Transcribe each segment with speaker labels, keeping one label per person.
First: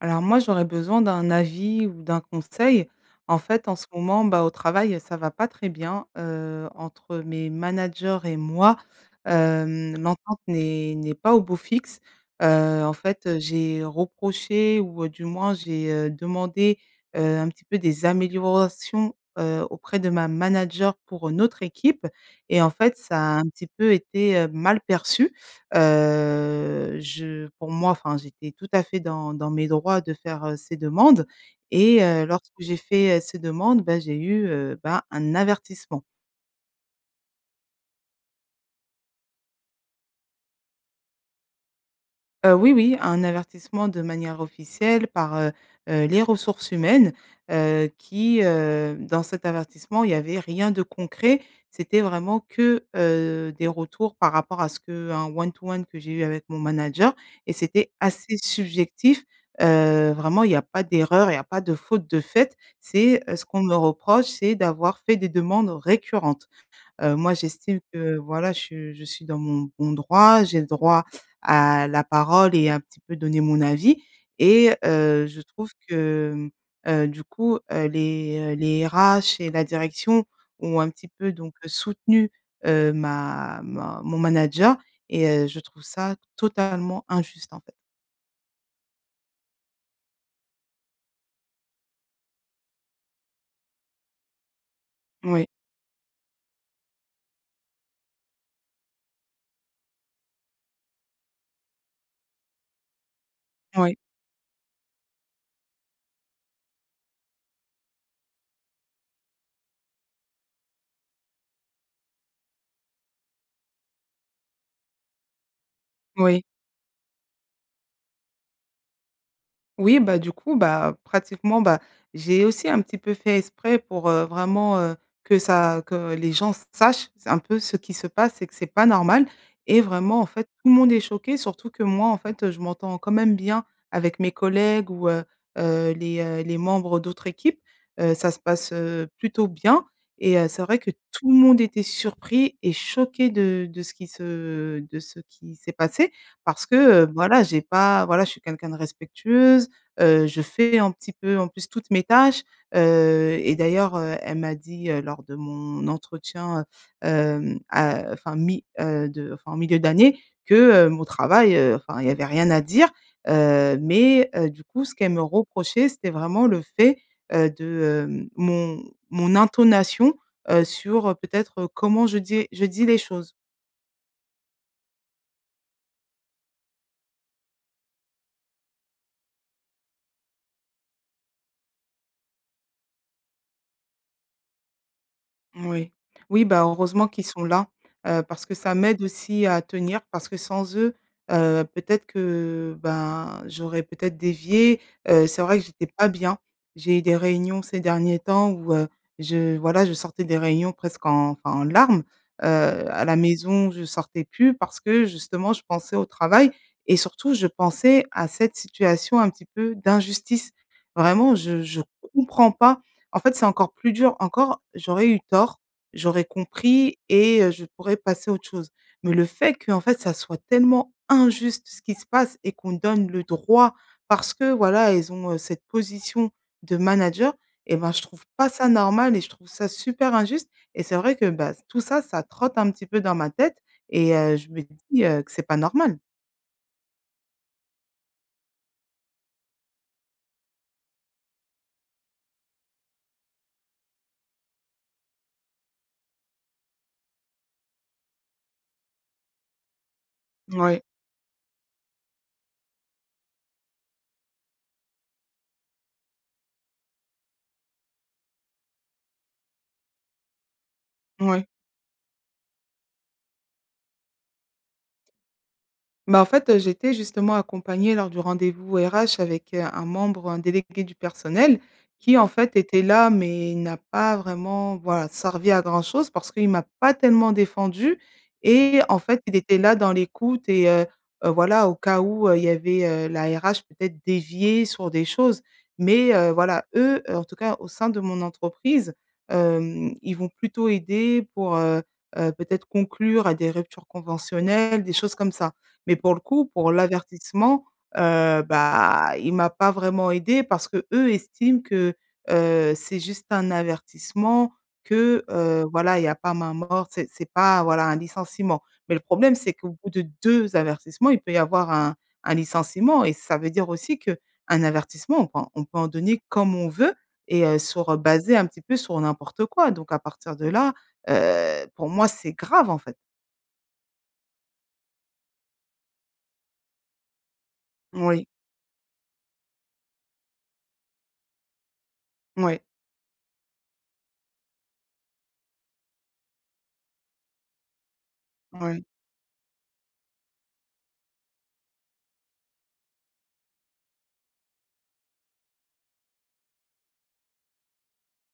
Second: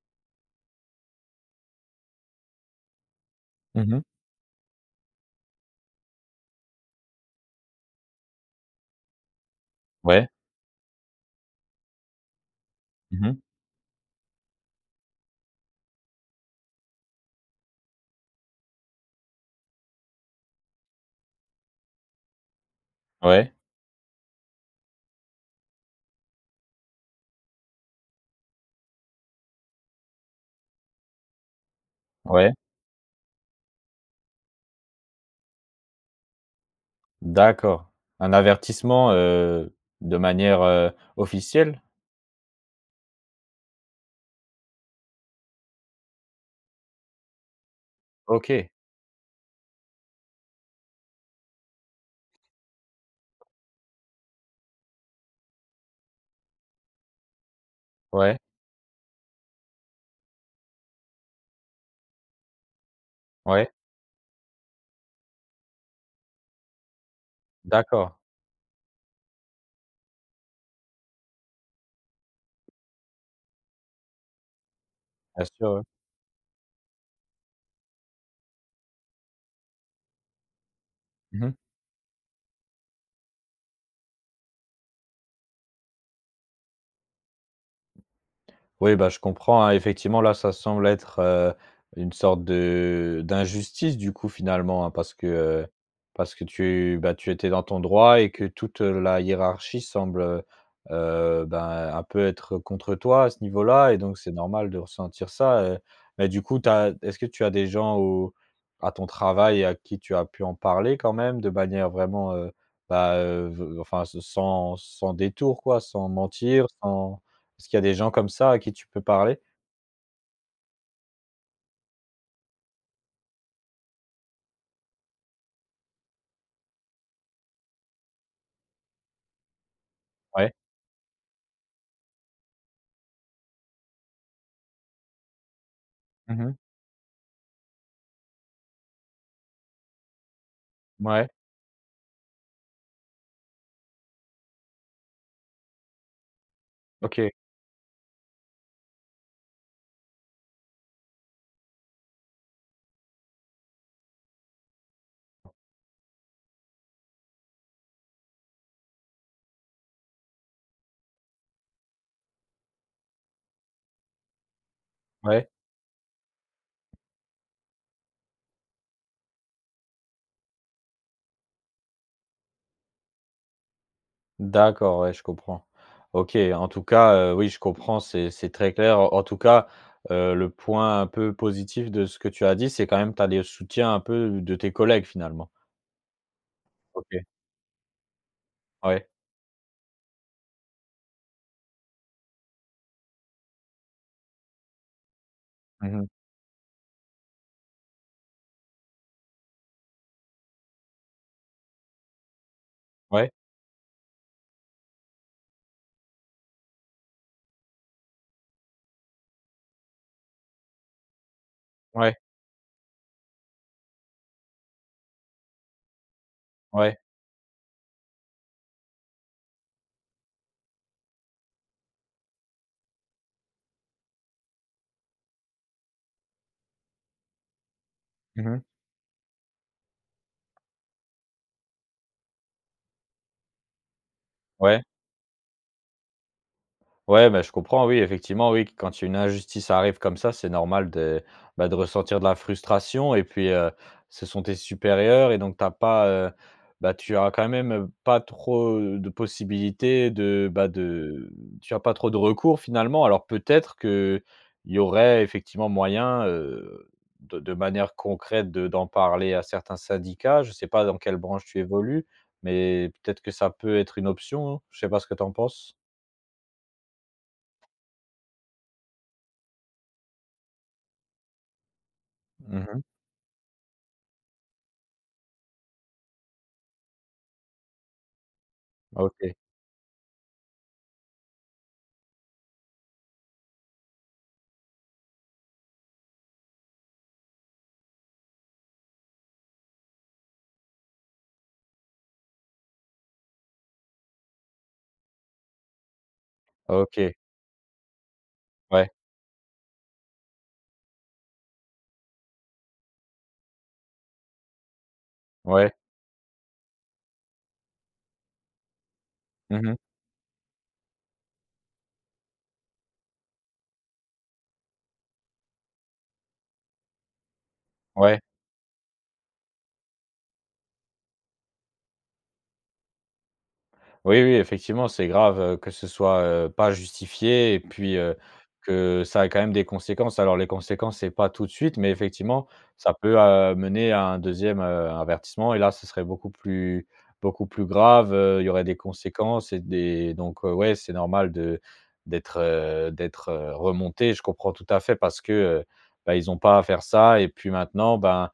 Speaker 1: Alors moi, j'aurais besoin d'un avis, ou d'un conseil. En fait, en
Speaker 2: Mmh
Speaker 1: ce
Speaker 2: mh.
Speaker 1: moment, bah, au travail, ça va pas très bien, heu, entre mes managers et moi. Hem,
Speaker 2: Ouais.
Speaker 1: l'entente n'est n'est pas au beau fixe. Heu, en fait,
Speaker 2: Mmh
Speaker 1: heu,
Speaker 2: mh.
Speaker 1: j'ai reproché ou, heu, du moins, j'ai, heu, demandé, heu, un petit peu des améliorations, heu, auprès de ma manager pour une autre équipe et en fait, ça a un
Speaker 2: Ouais.
Speaker 1: petit peu été, heu, mal perçu. Heu, je pour moi enfin, j'étais tout à fait dans dans mes droits de faire, heu, ces demandes et heu,
Speaker 2: Ouais.
Speaker 1: lorsque j'ai fait, heu, ces demandes, ben, j'ai eu, heu, bah, un avertissement.
Speaker 2: D'accord. Un avertissement, heu, de manière, heu, officielle?
Speaker 1: Heu, oui, oui, un avertissement de manière officielle par, heu heu, les ressources humaines, heu, qui,
Speaker 2: OK.
Speaker 1: heu dans cet avertissement, il y avait rien de concret. C'était vraiment que, heu, des retours par rapport à ce qu'un one to one que j'ai eu avec mon manager et c'était assez
Speaker 2: Ouais.
Speaker 1: subjectif. Heu, vraiment il y a pas d'erreur, il y a pas de faute de faite. C'est, heu ce qu'on
Speaker 2: Ouais.
Speaker 1: me reproche, c'est d'avoir fait des demandes récurrentes. Heu, moi j'estime
Speaker 2: D'accord.
Speaker 1: que voilà, je je suis dans mon bon droit, j'ai le droit à la parole et un petit peu donner mon avis et heu, je
Speaker 2: Bien sûr,
Speaker 1: trouve
Speaker 2: ouais.
Speaker 1: que, hem, heu, du coup, heu, les, heu, les RH et la direction ont un petit peu
Speaker 2: Mmh mh.
Speaker 1: donc heu, soutenu, heu, ma ma mon manager et heu, je trouve ça totalement injuste, en fait.
Speaker 2: Oui, bah, je comprends, hein. Effectivement, là, ça semble être, heu, une sorte de d'injustice, du coup, finalement, hein, parce que,
Speaker 1: Oui.
Speaker 2: heu, parce que tu, bah, tu étais dans ton droit et que toute, heu, la hiérarchie semble, heu heu, ben, un peu être contre toi à ce niveau là.
Speaker 1: Oui.
Speaker 2: Et donc, c'est normal de ressentir ça, heu. Mais du coup, tu as est ce que tu as des gens au à ton travail à qui tu as pu en parler quand même, de manière vraiment, heu, bah, heu, ve enfin se sans sans détour quoi? Sans
Speaker 1: Oui.
Speaker 2: mentir, sans est-ce qu'il y a des gens comme ça à qui tu peux parler?
Speaker 1: Oui, bah, du coup, bah, pratiquement, bah, j'ai aussi un petit peu fait exprès pour, heu, vraiment, heu, que ça que les gens sachent, s un peu ce qui se passe et que c'est pas normal. Et vraiment, en fait,
Speaker 2: Ouais.
Speaker 1: tout le monde est choqué, surtout que moi, en fait, heu, je m'entends quand même bien avec mes collègues ou, heu heu, les,
Speaker 2: Mmh
Speaker 1: heu,
Speaker 2: mh.
Speaker 1: les membres d'autres équipes. Heu, ça se passe, heu, plutôt bien et heu, c'est vrai que
Speaker 2: Mouais.
Speaker 1: tout le monde était surpris et choqué de de ce qui se de ce qui s'est passé parce que, heu,
Speaker 2: OK.
Speaker 1: voilà, j'ai pas, voilà, je suis quelqu'un de respectueuse, heu, je fais un petit peu, en plus, toutes mes tâches. Heu et d'ailleurs, heu, elle m'a dit, heu, lors de mon entretien, heu, hem a heu enfin mi heu, de enfin milieu d'année, que, heu, mon travail, heu, enfin, il y avait rien à dire, heu. Mais, heu, du coup ce qu'elle me
Speaker 2: Ouais.
Speaker 1: reprochait c'était vraiment le fait, heu, de, hem mon mon intonation, heu, sur, heu, peut-être, heu, comment je dis je dis les choses.
Speaker 2: D'accord, ouais je comprends. OK, en tout cas, heu, oui je comprends, c'est c'est très clair. En tout cas, heu, le point un peu positif de ce que tu as dit, c'est quand même tu as des soutiens un peu de tes collègues, finalement.
Speaker 1: Moui. Oui, bah heureusement
Speaker 2: OK.
Speaker 1: qu'ils sont là, heu, parce que ça m'aide
Speaker 2: Ouais.
Speaker 1: aussi à tenir. Parce que sans eux, heu, peut-être que ben j'aurais peut-être dévié, heu, c'est vrai que j'étais
Speaker 2: Mmh mh.
Speaker 1: pas bien. J'ai eu des réunions ces derniers temps où, heu, je voilà je sortais des réunions presque en enfin en larmes, heu, à la
Speaker 2: Ouais.
Speaker 1: maison, je sortais plus parce que justement je pensais au travail et surtout je pensais à cette situation un petit peu d'injustice. Vraiment je je
Speaker 2: Ouais.
Speaker 1: comprends pas, en fait, c'est encore plus dur. Encore, j'aurais eu tort, j'aurais compris
Speaker 2: Ouais.
Speaker 1: et heu, je pourrais passer à autre chose. Mais le fait, qu'en fait, ça soit tellement injuste ce qui se passe et qu'on donne le droit parce que, voilà, ils ont, heu, cette position de manager et bah, je trouve
Speaker 2: Mmh
Speaker 1: pas
Speaker 2: mh.
Speaker 1: ça normal et je trouve ça super injuste et c'est vrai que bah, s tout ça, ça trotte un petit peu dans ma tête et heu, je me
Speaker 2: Ouais.
Speaker 1: dis, heu, que c'est pas normal.
Speaker 2: Ouais mais je comprends, oui effectivement oui, q quand il y a une injustice arrive comme ça c'est normal de, bah, de ressentir de la frustration et puis, heu, ce sont tes supérieurs et donc tu as pas, heu, bah, tu as quand même, heu, pas trop, heu, de possibilités de bah
Speaker 1: Mouais.
Speaker 2: de tu as pas trop de recours finalement. Alors peut-être qu'il y aurait effectivement moyen, heu, de de manière concrète de d'en parler à certains syndicats? Je sais pas dans quelle
Speaker 1: Mouais.
Speaker 2: branche tu évolues, mais peut-être que ça peut être une option? Je sais pas ce que tu en penses?
Speaker 1: Bah, en fait, heu, j'étais justement accompagnée lors du rendez-vous RH avec, heu, un membre, un délégué du personnel. Qui, en fait,
Speaker 2: Mmh mh.
Speaker 1: était là, mais il n'a pas vraiment, voilà, servi à grand-chose parce qu'il m'a pas tellement défendue et en fait, il
Speaker 2: OK.
Speaker 1: était là dans l'écoute et heu heu, voilà au cas où, heu, il y avait, heu, la RH peut-être déviait sur des choses. Mais, heu, voilà eux, heu, en tout cas, au sein de mon entreprise, hem, ils vont plutôt aider pour, heu heu, peut-être conclure à des ruptures conventionnelles, des choses comme ça. Mais pour le coup, pour
Speaker 2: OK.
Speaker 1: l'avertissement, heu,
Speaker 2: Ouais.
Speaker 1: bah il m'a pas vraiment aidée parce qu'eux estiment que, heu, c'est juste un avertissement. Que, heu,
Speaker 2: Ouais.
Speaker 1: voilà il y a pas main morte. C'est c'est pas voilà un licenciement. Mais le problème c'est
Speaker 2: Mmh
Speaker 1: qu'au
Speaker 2: mh.
Speaker 1: bout de 2 avertissements, il peut y avoir un un licenciement et ça veut dire aussi qu'un avertissement on peut en on peut en donner comme on veut et heu, sur, heu,
Speaker 2: Ouais.
Speaker 1: basé un petit peu sur n'importe quoi donc à partir de là, heu, pour moi c'est grave, en fait.
Speaker 2: Oui, oui, effectivement, c'est grave, heu, que ce soit, heu, pas justifié et puis, heu,
Speaker 1: Moui.
Speaker 2: que ça a quand même des conséquences. Alors les conséquences c'est pas tout de suite, mais effectivement,
Speaker 1: Moui.
Speaker 2: ça peut amener à un 2e heu, avertissement et là ce serait beaucoup plus beaucoup plus grave, heu, Il y aurait des
Speaker 1: Ouais.
Speaker 2: conséquences et des donc heu, ouais c'est normal de d'être, heu, d'être, heu, remontée, je comprends tout à fait parce que, heu, bah ils ont pas à faire ça et puis maintenant ben,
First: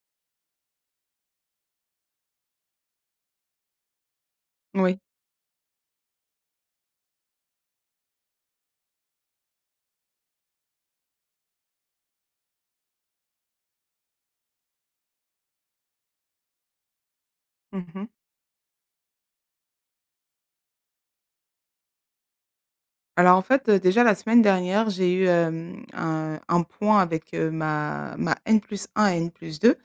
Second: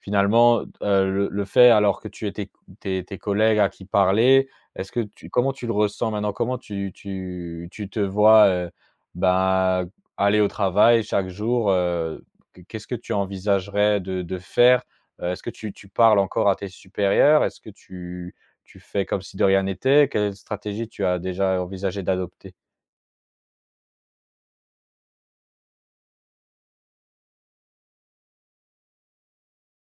Speaker 2: finalement, heu, d heu, le le fait, alors, que tu ai tes q tes tes collègues à qui parler, est-ce
Speaker 1: Moui.
Speaker 2: que tu comment tu le ressens, maintenant? Comment tu tu tu te vois, heu, bah, aller au travail chaque jour, heu? Q Qu'est-ce que tu envisagerais de de faire? Heu, est-ce que tu tu parles encore à tes supérieurs? Est-ce que
Speaker 1: Mmh mh.
Speaker 2: tu tu fais comme si de rien n'était? Quelle stratégie tu as déjà envisagé d'adopter?
Speaker 1: Alors en fait, heu, déjà la semaine dernière j'ai eu hem, un un point avec, heu, ma ma N+1 et N+2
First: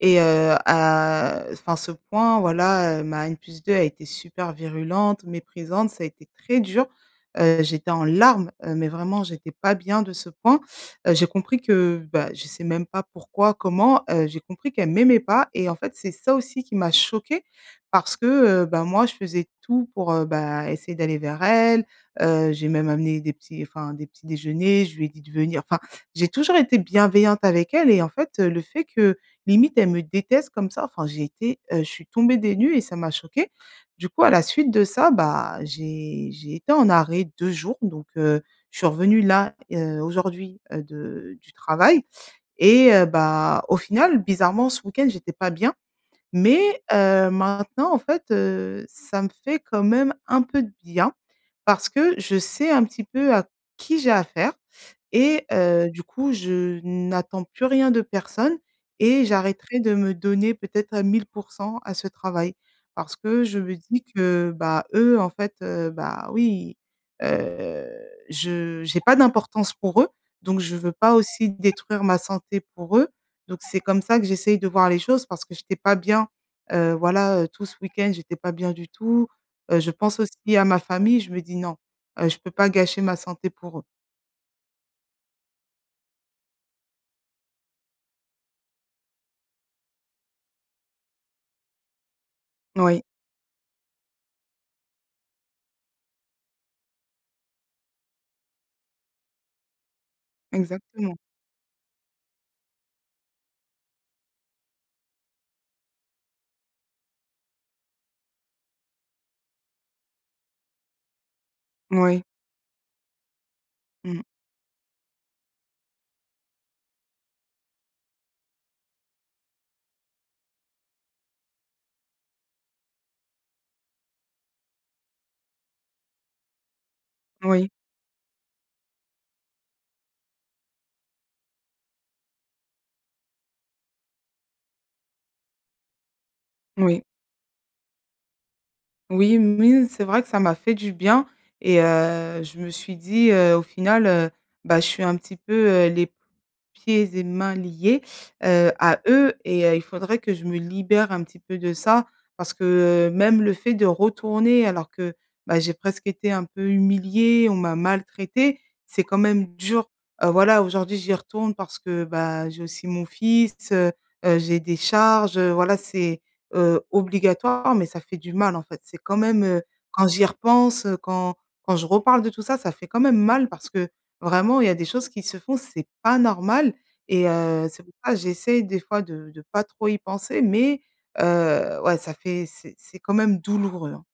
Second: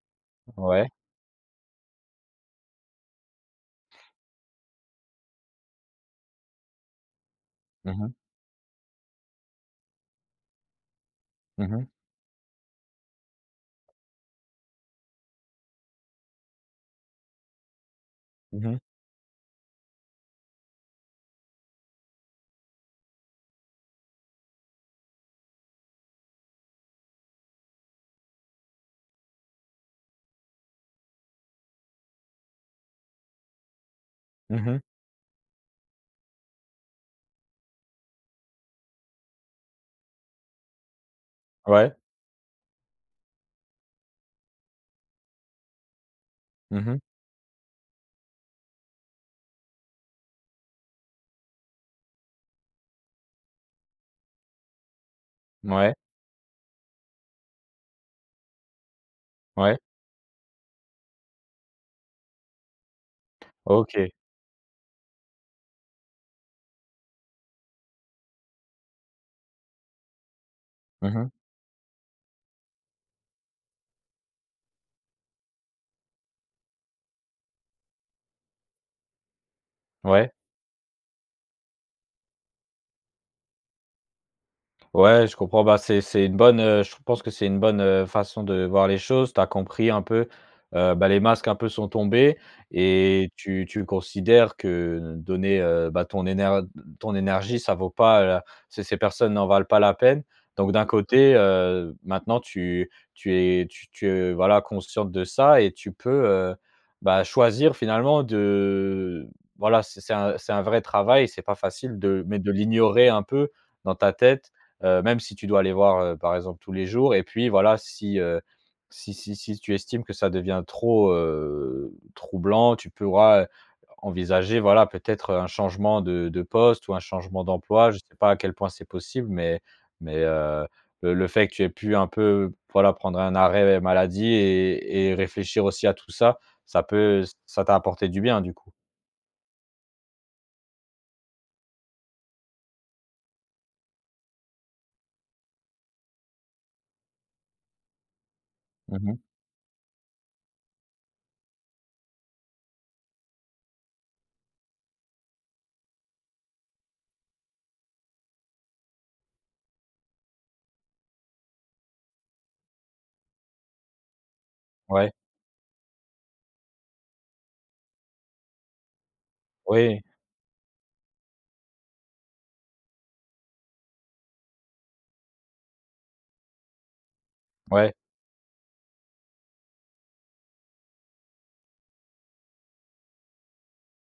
Speaker 1: et heu,
Speaker 2: Ouais.
Speaker 1: à, heu enfin ce point, voilà, heu, ma N+2 a été super virulente, méprisante, ça a été très dur, heu, j'étais
Speaker 2: Mmh
Speaker 1: en
Speaker 2: mh.
Speaker 1: larmes, heu, mais vraiment j'étais pas bien de ce point, heu, j'ai compris
Speaker 2: Mmh mh.
Speaker 1: que, bah, je sais même pas pourquoi, comment, heu, j'ai compris qu'elle m'aimait pas et en fait, c'est ça aussi qui m'a choquée, parce que, heu,
Speaker 2: Mmh mh.
Speaker 1: ben, moi je faisais tout pour, heu, bah, essayer d'aller vers elle, heu, j'ai même amené des petits enfin des petits déjeuners, je lui ai dit de venir enfin, j'ai toujours été bienveillante avec elle et en fait, heu, le fait que, limite, elle me déteste comme ça, enfin j'ai été, heu, je suis tombée des nues et ça m'a choquée. Du coup, à la
Speaker 2: Mmh
Speaker 1: suite
Speaker 2: mh.
Speaker 1: de ça, bah, j'ai j'ai été en arrêt 2 jours donc heu, je suis revenue là, heu, aujourd'hui, heu, de du
Speaker 2: Ouais.
Speaker 1: travail et heu, bah, au final, bizarrement, ce week-end j'étais pas bien,
Speaker 2: Mmh
Speaker 1: mais,
Speaker 2: mh.
Speaker 1: heu maintenant, en fait, heu, ça me fait quand même un peu de bien, parce que je sais un petit peu à qui j'ai à faire et heu,
Speaker 2: Mouais.
Speaker 1: du coup je n'attends plus rien de personne et
Speaker 2: Ouais.
Speaker 1: j'arrêterai de me donner peut-être à 1000 % à ce travail, parce que je me dis
Speaker 2: OK.
Speaker 1: que, bah, eux, en fait, heu, bah oui, heu, je j'ai pas d'importance pour eux, donc je veux
Speaker 2: Mmh
Speaker 1: pas
Speaker 2: mh.
Speaker 1: aussi détruire ma santé pour eux, donc c'est comme ça que j'essaye de voir les choses parce que j'étais pas bien, heu, voilà, heu, tout ce week-end j'étais pas bien du tout, heu, je pense
Speaker 2: Ouais.
Speaker 1: aussi à ma famille, je me dis: «Non, heu, je peux pas gâcher ma santé pour eux».
Speaker 2: Ouais je comprends, bah c'est c'est une bonne, heu, je pense que c'est une bonne, heu, façon de voir les choses, tu as compris un peu, heu, bah, les masques un peu sont tombés
Speaker 1: Moui.
Speaker 2: et tu tu le considères que l donner, heu, bah, ton énerd d ton énergie, ça vaut pas la ces ces personnes n'en valent pas la peine, donc d'un
Speaker 1: Exactement.
Speaker 2: côté, heu, maintenant tu tu es, tu tu voilà consciente de ça et tu peux, heu, bah, choisir finalement de voilà c'est c'est un c'est un vrai travail et c'est pas facile de
Speaker 1: Moui.
Speaker 2: mais de l'ignorer un peu dans ta
Speaker 1: Mmh.
Speaker 2: tête, heu, même si tu dois aller voir, heu, par exemple, tous les jours et puis voilà, si, heu, si si si tu estimes que ça devient trop, heu, troublant, tu pourras, heu, envisager voilà peut-être, heu, un changement de de poste ou un changement
Speaker 1: Moui.
Speaker 2: d'emploi. Je sais pas à quel point c'est possible, mais mais heu, le le fait que tu aies pu un peu p voilà prendre un arrêt maladie et et réfléchir aussi à tout ça, ça
Speaker 1: Moui.
Speaker 2: peut ç ça t'a apporté du bien du coup.
Speaker 1: Oui. Moui, c'est vrai que ça m'a fait du bien et heu, je me suis dit: «heu, au final, heu, bah je suis un petit peu, heu, les p pieds et mains liés, heu,
Speaker 2: Mmh
Speaker 1: à
Speaker 2: mh.
Speaker 1: eux et heu, il faudrait que je me libère un petit peu de ça parce que, heu, même le fait de retourner alors que, bah, j'ai presque été un peu humilié on m'a maltraité c'est quand même dur.» Heu, voilà aujourd'hui j'y retourne parce que, bah, j'ai aussi mon fils, heu heu, j'ai des
Speaker 2: Ouais.
Speaker 1: charges, heu, voilà c'est, heu, obligatoire, mais ça fait du mal, en fait. C'est quand même, heu,
Speaker 2: Oui.
Speaker 1: quand j'y repense, heu, quand quand je reparle de tout ça, ça fait quand même mal parce que vraiment il y a des choses qui se font c'est pas normal et heu, c'est pour
Speaker 2: Ouais.
Speaker 1: ça j'essaie des fois de de pas trop y penser mais heu, ouais ça fait c'est c'est quand même douloureux, hein.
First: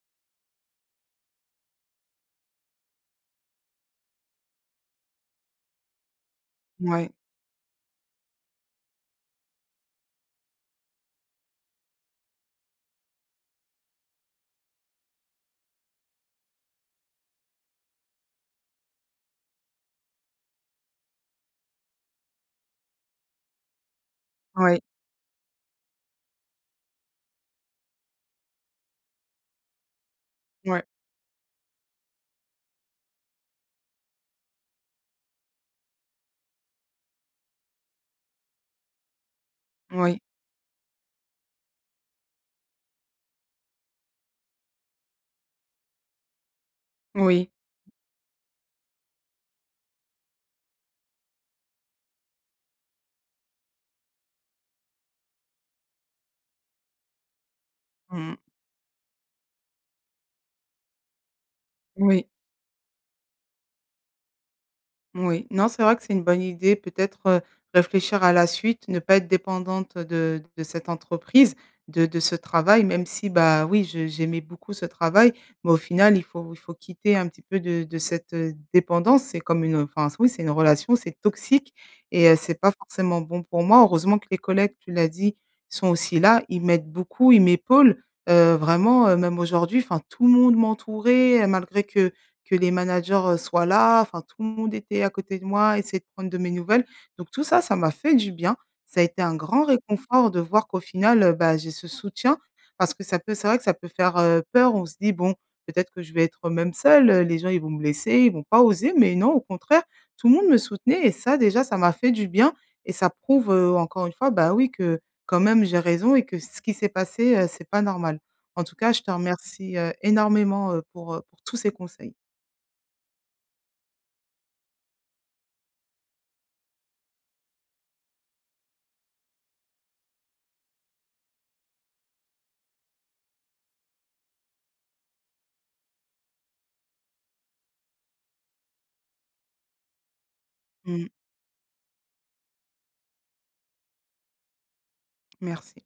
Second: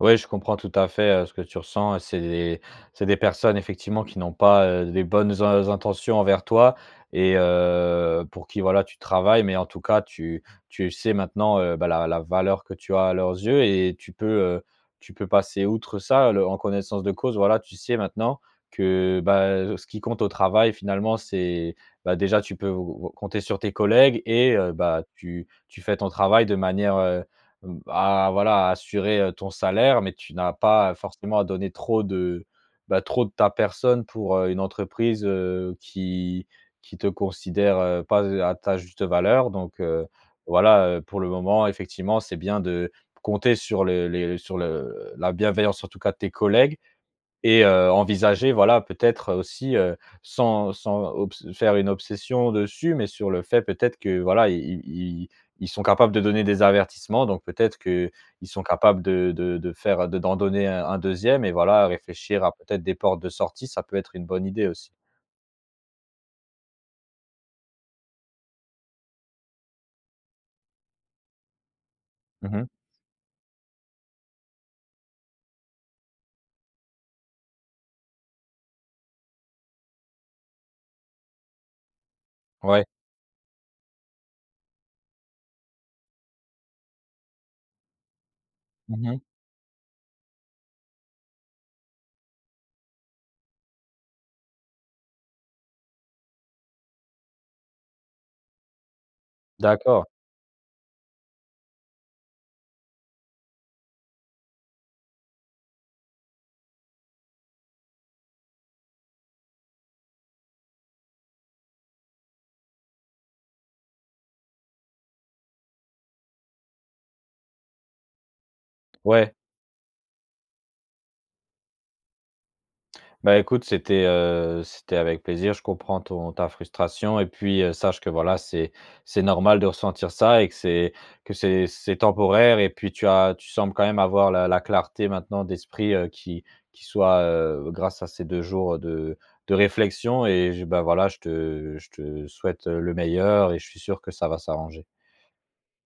Speaker 2: Ouais, je comprends tout à fait, heu, ce que tu ressens et c'est des c'est des personnes effectivement qui n'ont pas, heu, des bonnes in intentions envers toi
Speaker 1: Mouais.
Speaker 2: et heu, pour qui, voilà, tu travailles. Mais en tout cas, tu tu sais maintenant, heu, bah la la valeur que tu as à leurs yeux et tu peux, heu, tu peux passer outre ça, le en connaissance de cause. Voilà, tu sais maintenant que, bah, heu, ce qui compte au travail, finalement, c'est bah déjà tu peux ou ou compter sur tes collègues et heu,
Speaker 1: Ouais.
Speaker 2: bah, tu tu fais ton travail de manière, heu, b à voilà, à assurer, heu, ton salaire, mais tu n'as
Speaker 1: Ouais.
Speaker 2: pas, heu, forcément à donner trop de, bah, trop de ta personne pour, heu, une entreprise, heu, qui qui te considère pas z heu, à ta juste valeur. Donc heu,
Speaker 1: Oui.
Speaker 2: voilà, heu, pour le moment, effectivement, c'est bien de compter sur le les sur le la bienveillance, en tout cas, de tes collègues
Speaker 1: Oui.
Speaker 2: et heu, envisager, voilà, peut-être, heu, aussi, heu, sans sans obs faire une obsession dessus, mais sur le fait, peut-être, que voilà, i i i i ils sont capables de donner des avertissements, donc peut-être qu'ils
Speaker 1: Mmh.
Speaker 2: sont capables de de faire de d'en donner un un 2e et voilà,
Speaker 1: Oui.
Speaker 2: réfléchir à peut-être des portes de sortie, ça peut être une bonne idée aussi.
Speaker 1: Oui. Non, c'est vrai que c'est une bonne idée peut-être, heu, réfléchir à la suite, ne pas être dépendante, heu, de de cette entreprise, de de ce
Speaker 2: Mmh mh.
Speaker 1: travail, même si, bah, oui, je j'aimais beaucoup ce travail, mais au final, il faut il faut quitter un petit peu de de cette, heu, dépendance, c'est comme une, heu, enfin oui, c'est une relation, c'est toxique et heu, c'est pas
Speaker 2: Ouais.
Speaker 1: forcément bon pour moi. Heureusement que les collègues, tu l'as dit, sont aussi là, ils m'aident beaucoup, ils m'épaulent, heu,
Speaker 2: Mmh
Speaker 1: vraiment, heu,
Speaker 2: mh.
Speaker 1: même aujourd'hui, enfin tout le monde m'entourait, heu, malgré que que les managers, heu, soient là, enfin tout le monde était à côté de moi, essayait de prendre de mes nouvelles, donc tout ça, ça m'a fait du bien, ça a été un grand
Speaker 2: D'accord.
Speaker 1: réconfort de voir qu'au final, heu, bah, j'ai ce soutien parce que ça peut c'est vrai que ça peut faire, heu, peur on se dit bon: «Peut-être que je vais être, heu, même seule, les gens ils vont me laisser, ils vont pas oser». Mais non, au contraire, tout le monde me soutenait et ça, déjà, ça m'a fait du bien et ça prouve, heu, encore une fois, bah, oui que, quand même, j'ai raison et que ce qui s'est passé, heu, c'est pas normal. En tout cas, je te
Speaker 2: Ouais.
Speaker 1: remercie, heu, énormément, heu, pour, heu, pour tous ces conseils.
Speaker 2: Bah, écoute, c'était, heu, c'était avec plaisir. Je comprends ton ta frustration et puis, heu, sache que voilà, c'est c'est normal de ressentir ça et que c'est que c'est c'est temporaire et puis tu as tu sembles quand même avoir la la clarté, maintenant, d'esprit, heu, qui qui soit, heu, grâce à ces 2 jours, heu, de de réflexion et je bah, voilà,
Speaker 1: Mmh.
Speaker 2: heu, je te je te souhaite, heu, le meilleur et je suis sûr que ça va s'arranger.
Speaker 1: Merci.